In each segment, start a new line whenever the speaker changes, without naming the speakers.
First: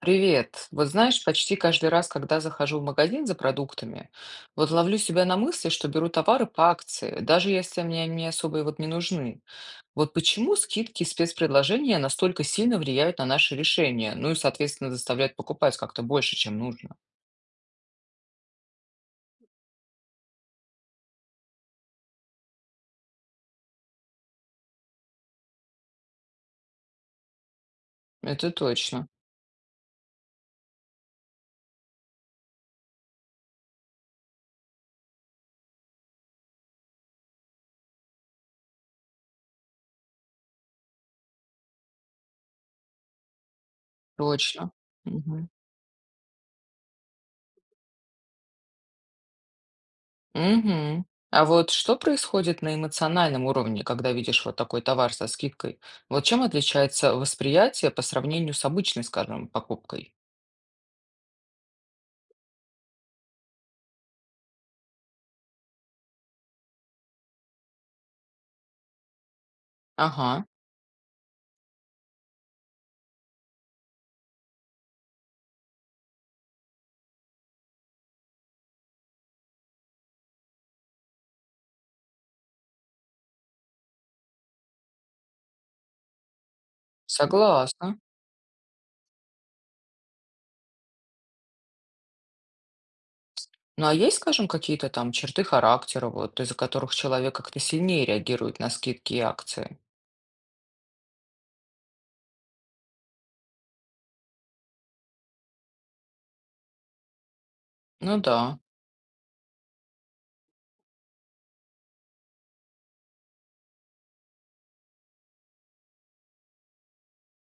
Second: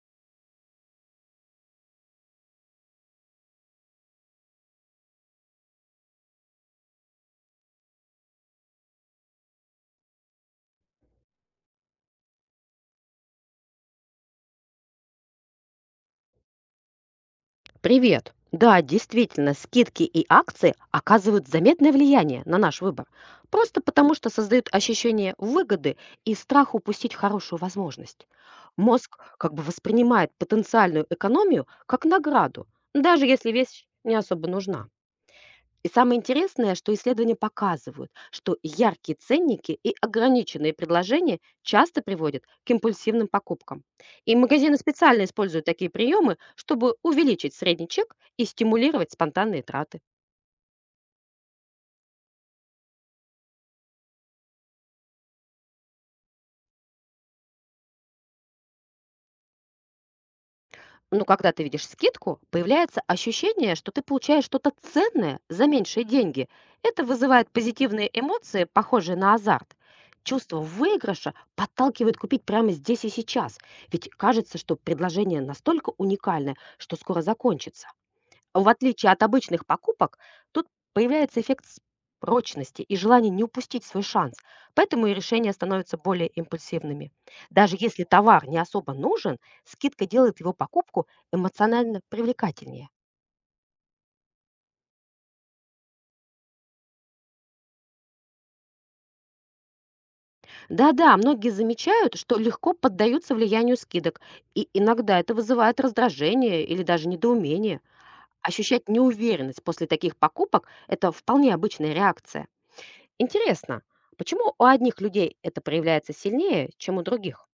Привет. Вот знаешь, почти каждый раз, когда захожу в магазин за продуктами, вот ловлю себя на мысли, что беру товары по акции, даже если мне они особо и вот не нужны. Вот почему скидки и спецпредложения настолько сильно влияют на наши решения, ну и, соответственно, заставляют покупать как-то больше, чем нужно.
Привет. Да, действительно, скидки и акции оказывают заметное влияние на наш выбор. Просто потому, что создают ощущение выгоды и страх упустить хорошую возможность.
Это точно.
Мозг как бы воспринимает потенциальную экономию как награду, даже если вещь не особо нужна. И самое интересное, что исследования показывают, что яркие ценники и ограниченные предложения часто приводят к импульсивным покупкам. И
Точно.
магазины специально
Мгм.
используют такие приемы, чтобы увеличить средний чек и стимулировать спонтанные траты.
Мгм. А вот что происходит на эмоциональном уровне, когда видишь вот такой товар со скидкой? Вот чем отличается восприятие по сравнению с обычной, скажем, покупкой?
Ну, когда ты видишь скидку, появляется ощущение, что ты получаешь что-то ценное за меньшие деньги. Это вызывает позитивные эмоции, похожие на азарт.
Ага,
Чувство выигрыша подталкивает купить прямо здесь и сейчас, ведь кажется, что предложение настолько уникальное, что скоро закончится. В отличие от обычных покупок, тут появляется эффект с- прочности и желание не упустить свой шанс, поэтому и решения становятся более импульсивными. Даже
согласна.
если товар не особо нужен, скидка делает его покупку эмоционально привлекательнее.
Ну а есть, скажем, какие-то там черты характера, вот из-за которых человек как-то сильнее реагирует на скидки и акции?
Да-да, многие замечают, что легко поддаются влиянию скидок, и иногда это вызывает раздражение или даже недоумение.
Ну да.
Ощущать неуверенность после таких покупок – это вполне обычная реакция. Интересно, почему у одних людей это проявляется сильнее, чем у других?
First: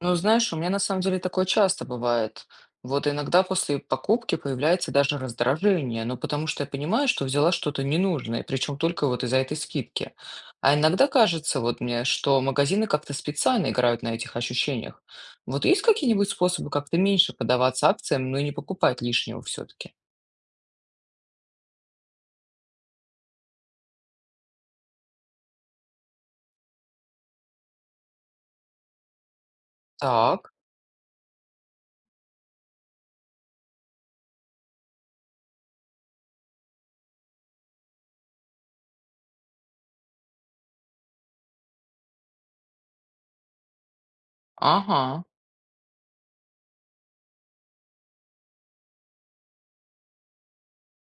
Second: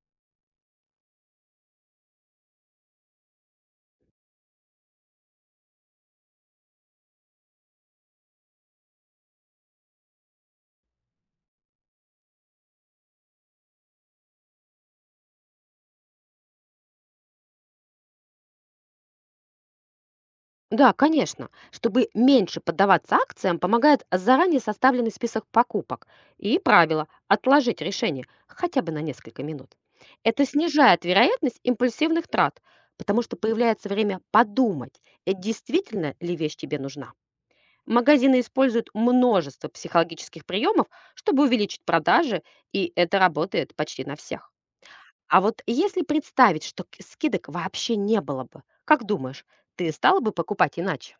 Ну знаешь, у меня на самом деле такое часто бывает. Вот иногда после покупки появляется даже раздражение, ну потому что я понимаю, что взяла что-то ненужное, причем только вот из-за этой скидки. А иногда кажется вот мне, что магазины как-то специально играют на этих ощущениях. Вот есть какие-нибудь способы как-то меньше поддаваться акциям, но и не покупать лишнего все-таки?
Да, конечно. Чтобы меньше поддаваться акциям, помогает заранее составленный список покупок и правило отложить решение хотя бы на несколько минут. Это
Так.
снижает вероятность импульсивных трат, потому что появляется время подумать, действительно ли вещь тебе нужна. Магазины используют множество психологических приемов, чтобы увеличить продажи, и это работает почти на всех.
Ага.
А вот если представить, что к- скидок вообще не было бы, как думаешь, ты стала бы покупать иначе?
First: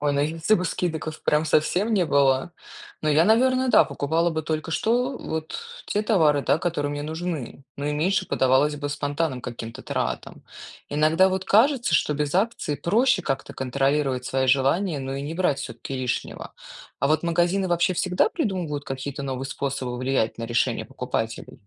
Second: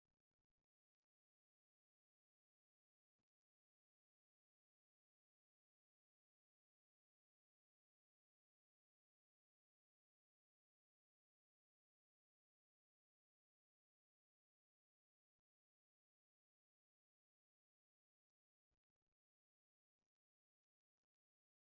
Ой, ну если бы скидок прям совсем не было, ну я, наверное, да, покупала бы только что вот те товары, да, которые мне нужны. Ну и меньше подавалось бы спонтанным каким-то тратам. Иногда вот кажется, что без акций проще как-то контролировать свои желания, ну и не брать все-таки лишнего. А вот магазины вообще всегда придумывают какие-то новые способы влиять на решение покупателей.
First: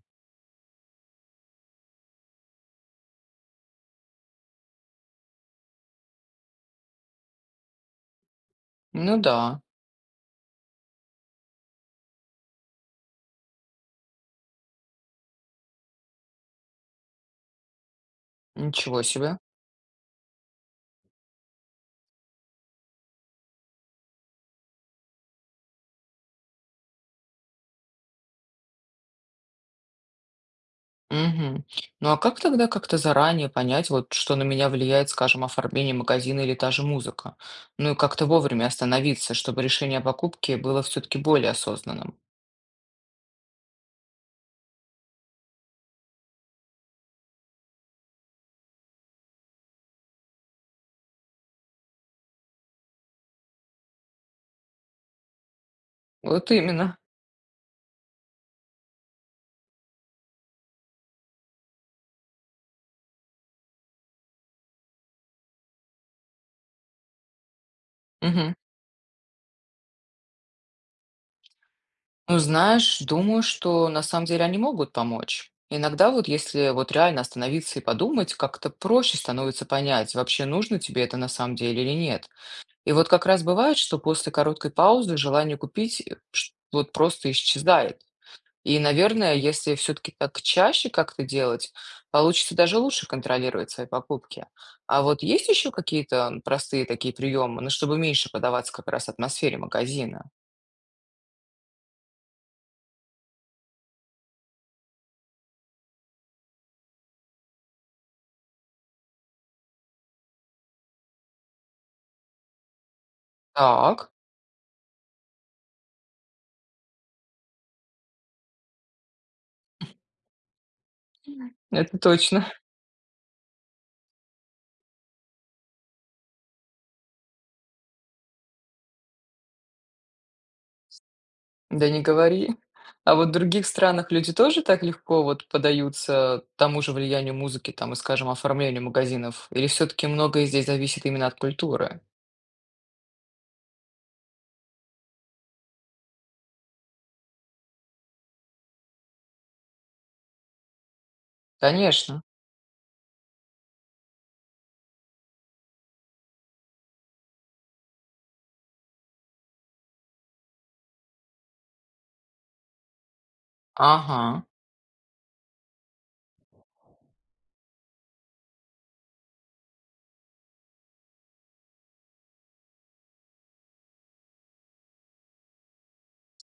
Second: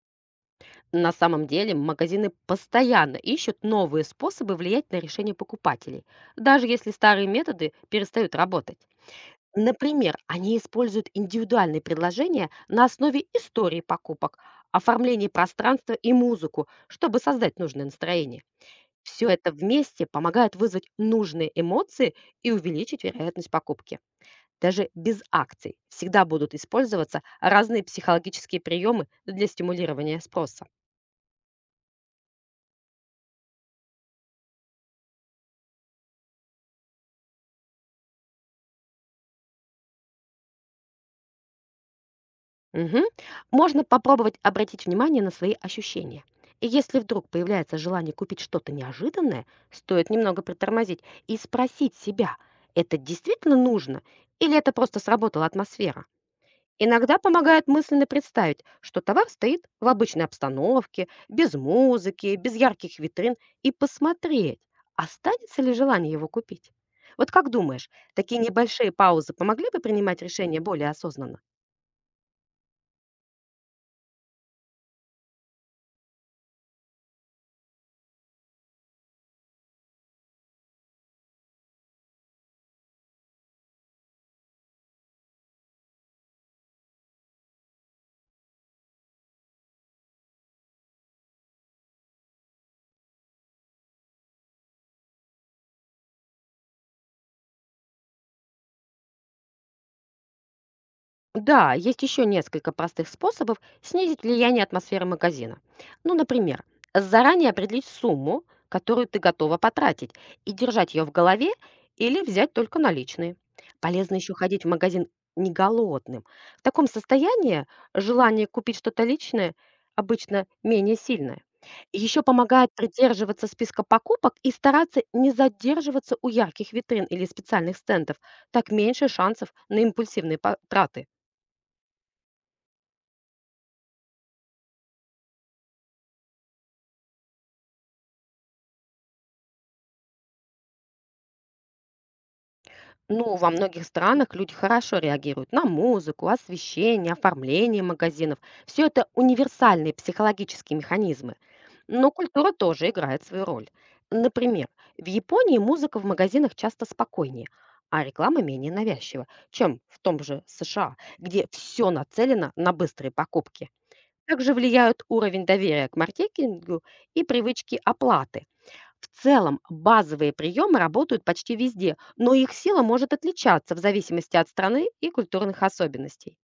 На самом деле магазины постоянно ищут новые способы влиять на решение покупателей, даже если старые методы перестают работать.
Ну да,
Например, они используют индивидуальные предложения на основе истории покупок, оформление пространства и музыку, чтобы создать нужное настроение.
ничего
Все
себе.
это вместе помогает вызвать нужные эмоции и увеличить вероятность покупки. Даже без акций всегда будут использоваться разные психологические приемы для стимулирования спроса.
Мгм. Ну а как тогда как-то заранее понять, вот что на меня влияет, скажем, оформление магазина или та же музыка? Ну и как-то вовремя остановиться, чтобы решение о покупке было все-таки более осознанным.
Мгм. Можно попробовать обратить внимание на свои ощущения. И если вдруг появляется желание купить что-то неожиданное, стоит немного притормозить и спросить себя, это действительно нужно или это просто сработала атмосфера?
Вот именно.
Иногда помогает мысленно представить, что товар стоит в обычной обстановке, без музыки, без ярких витрин, и посмотреть, останется ли желание его купить. Вот как думаешь, такие
Мгм.
небольшие паузы помогли бы принимать решение более осознанно?
Ну, знаешь, думаю, что на самом деле они могут помочь. Иногда вот если вот реально остановиться и подумать, как-то проще становится понять, вообще нужно тебе это на самом деле или нет. И вот как раз бывает, что после короткой паузы желание купить вот просто исчезает. И, наверное, если все-таки так чаще как-то делать, получится даже лучше контролировать свои покупки. А вот есть еще какие-то простые такие приемы, ну, чтобы меньше подаваться как раз атмосфере магазина?
Да, есть еще несколько простых способов снизить влияние атмосферы магазина. Ну, например, заранее определить сумму, которую ты готова потратить, и держать ее в голове или взять только наличные.
Так,
Полезно еще ходить в магазин не голодным. В таком состоянии желание купить что-то личное обычно менее сильное.
это
Еще
точно.
помогает придерживаться списка покупок и стараться не задерживаться у ярких витрин или специальных стендов. Так меньше шансов на импульсивные по- траты.
Да не говори. А вот в других странах люди тоже так легко вот подаются тому же влиянию музыки, там, и, скажем, оформлению магазинов? Или все-таки многое здесь зависит именно от культуры?
Ну, во многих странах люди хорошо реагируют на музыку, освещение, оформление магазинов. Все это универсальные психологические механизмы. Но
Конечно.
культура тоже играет свою роль. Например, в Японии музыка в магазинах часто спокойнее, а реклама менее навязчива, чем в том же США, где все нацелено на быстрые покупки.
Ага.
Также влияют уровень доверия к маркетингу и привычки оплаты. В целом, базовые приемы работают почти везде, но их сила может отличаться в зависимости от страны и культурных особенностей.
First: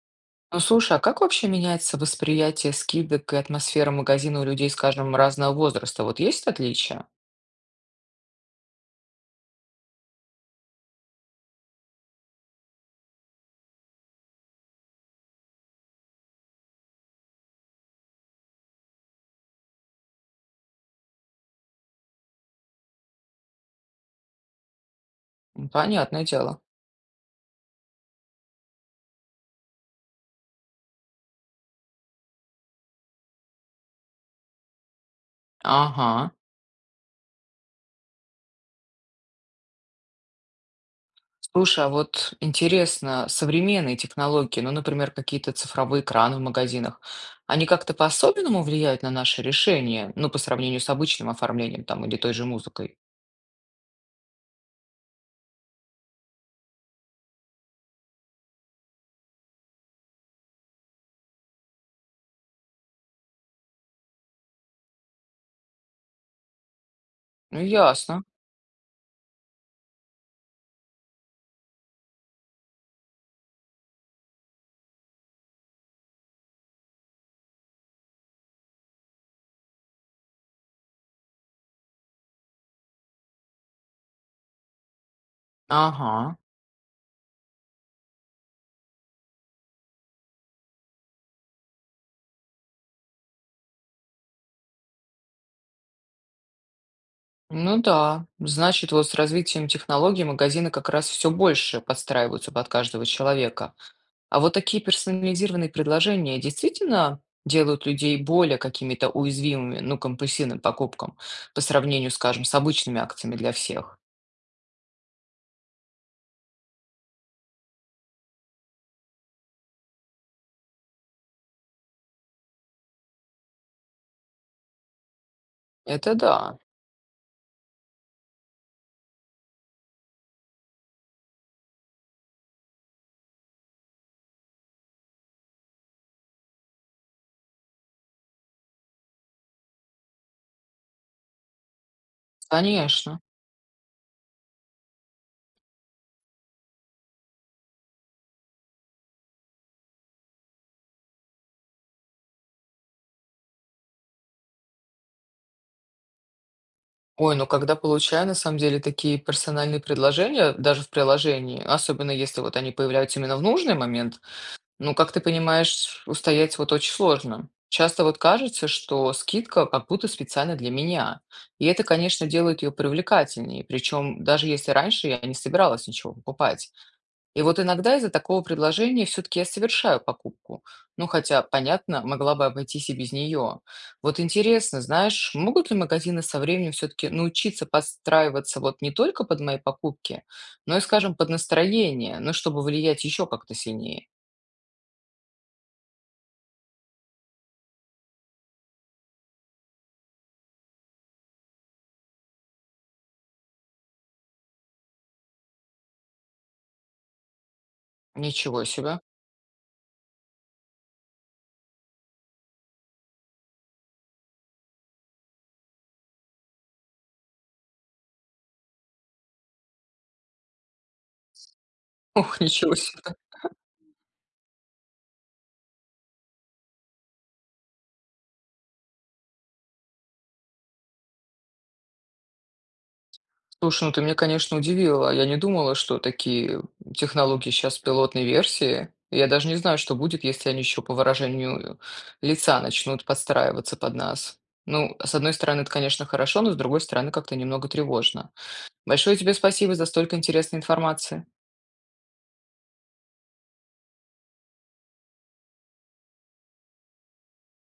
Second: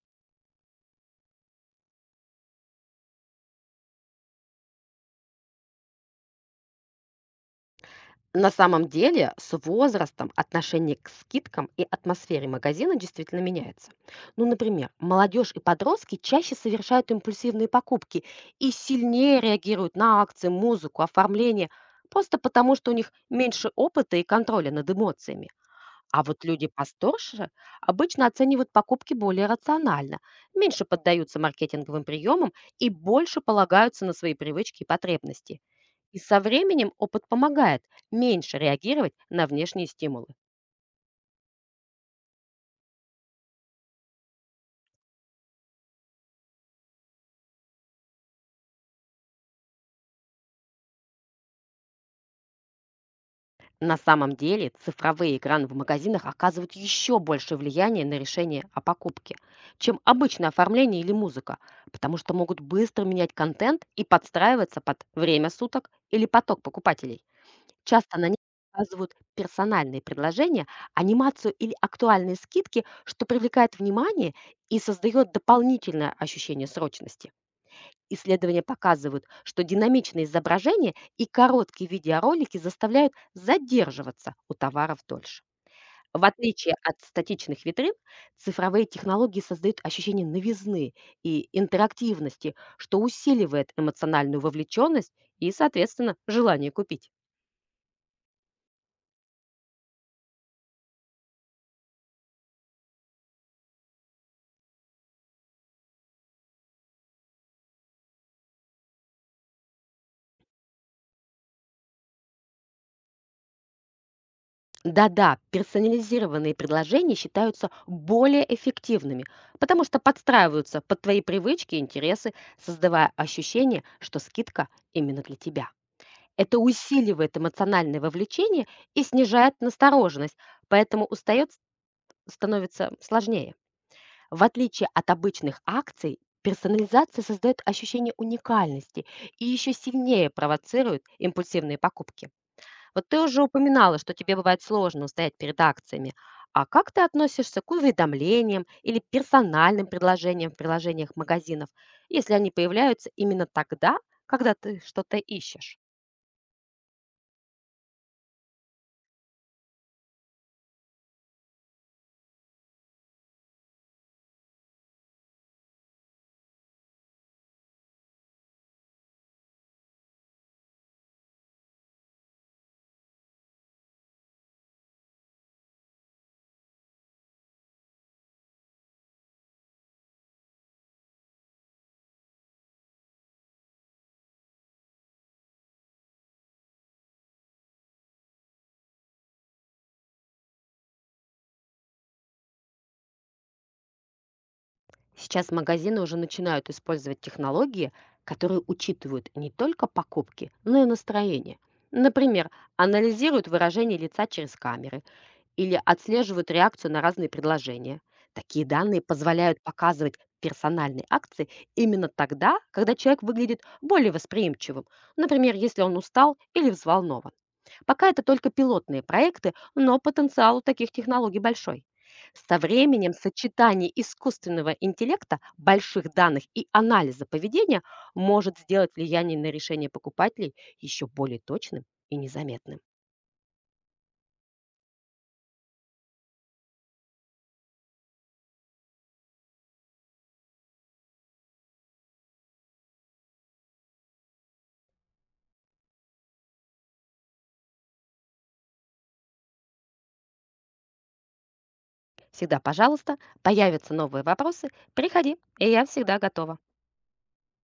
Ну слушай, а как вообще меняется восприятие скидок и атмосфера магазина у людей, скажем, разного возраста? Вот есть отличия?
На самом деле, с возрастом отношение к скидкам и атмосфере магазина действительно меняется. Ну, например, молодежь и подростки чаще совершают импульсивные покупки и сильнее реагируют на акции, музыку, оформление, просто потому что у них меньше опыта и контроля над эмоциями.
М,
А
понятное
вот
дело.
люди посторше обычно оценивают покупки более рационально, меньше поддаются маркетинговым приемам и больше полагаются на свои привычки и потребности.
Ага.
И со временем опыт помогает меньше реагировать на внешние стимулы.
Слушай, а вот интересно, современные технологии, ну, например, какие-то цифровые экраны в магазинах, они как-то по-особенному влияют на наши решения, ну, по сравнению с обычным оформлением там или той же музыкой?
На самом деле цифровые экраны в магазинах оказывают еще большее влияние на решение о покупке, чем обычное оформление или музыка, потому что могут быстро менять контент и подстраиваться под время суток или поток покупателей.
Ну,
Часто
ясно.
на них показывают персональные предложения, анимацию или актуальные скидки, что привлекает внимание и создает дополнительное ощущение срочности. Исследования показывают, что динамичные изображения и короткие видеоролики заставляют задерживаться у товаров дольше. В
Ага.
отличие от статичных витрин, цифровые технологии создают ощущение новизны и интерактивности, что усиливает эмоциональную вовлеченность и, соответственно, желание купить.
Ну да, значит, вот с развитием технологий магазины как раз все больше подстраиваются под каждого человека. А вот такие персонализированные предложения действительно делают людей более какими-то уязвимыми, ну, компульсивным покупкам по сравнению, скажем, с обычными акциями для всех?
Да-да, персонализированные предложения считаются более эффективными, потому что подстраиваются под твои привычки и интересы, создавая ощущение, что скидка именно для тебя.
Это
Это
да,
усиливает эмоциональное вовлечение и снижает настороженность, поэтому устает становится сложнее. В отличие от обычных акций, персонализация создает ощущение уникальности и еще сильнее провоцирует импульсивные покупки. Вот ты
конечно.
уже упоминала, что тебе бывает сложно устоять перед акциями. А как ты относишься к уведомлениям или персональным предложениям в приложениях магазинов, если они появляются именно тогда, когда ты что-то ищешь?
Ой, ну когда получаю на самом деле такие персональные предложения, даже в приложении, особенно если вот они появляются именно в нужный момент, ну, как ты понимаешь, устоять вот очень сложно. Часто вот кажется, что скидка как будто специально для меня. И это, конечно, делает ее привлекательнее. Причем даже если раньше я не собиралась ничего покупать. И вот иногда из-за такого предложения все-таки я совершаю покупку. Ну, хотя, понятно, могла бы обойтись и без нее. Вот интересно, знаешь, могут ли магазины со временем все-таки научиться подстраиваться вот не только под мои покупки, но и, скажем, под настроение, ну, чтобы влиять еще как-то сильнее?
Сейчас магазины уже начинают использовать технологии, которые учитывают не только покупки, но и настроение. Например, анализируют выражение лица через камеры, или отслеживают реакцию на разные предложения.
Ничего
Такие данные
себе.
позволяют показывать персональные акции именно тогда, когда человек выглядит более восприимчивым, например, если он устал или взволнован. Пока это только пилотные проекты, но потенциал у таких технологий большой.
Ох,
Со
ничего
временем
себе.
сочетание искусственного интеллекта, больших данных и анализа поведения может сделать влияние на решение покупателей еще более точным и незаметным.
Слушай, ну ты меня, конечно, удивила. Я не думала, что такие технологии сейчас в пилотной версии. Я даже не знаю, что будет, если они еще по выражению лица начнут подстраиваться под нас. Ну, с одной стороны, это, конечно, хорошо, но с другой стороны, как-то немного тревожно. Большое тебе спасибо за столько интересной информации.
Всегда пожалуйста, появятся новые вопросы, приходи, и я всегда готова.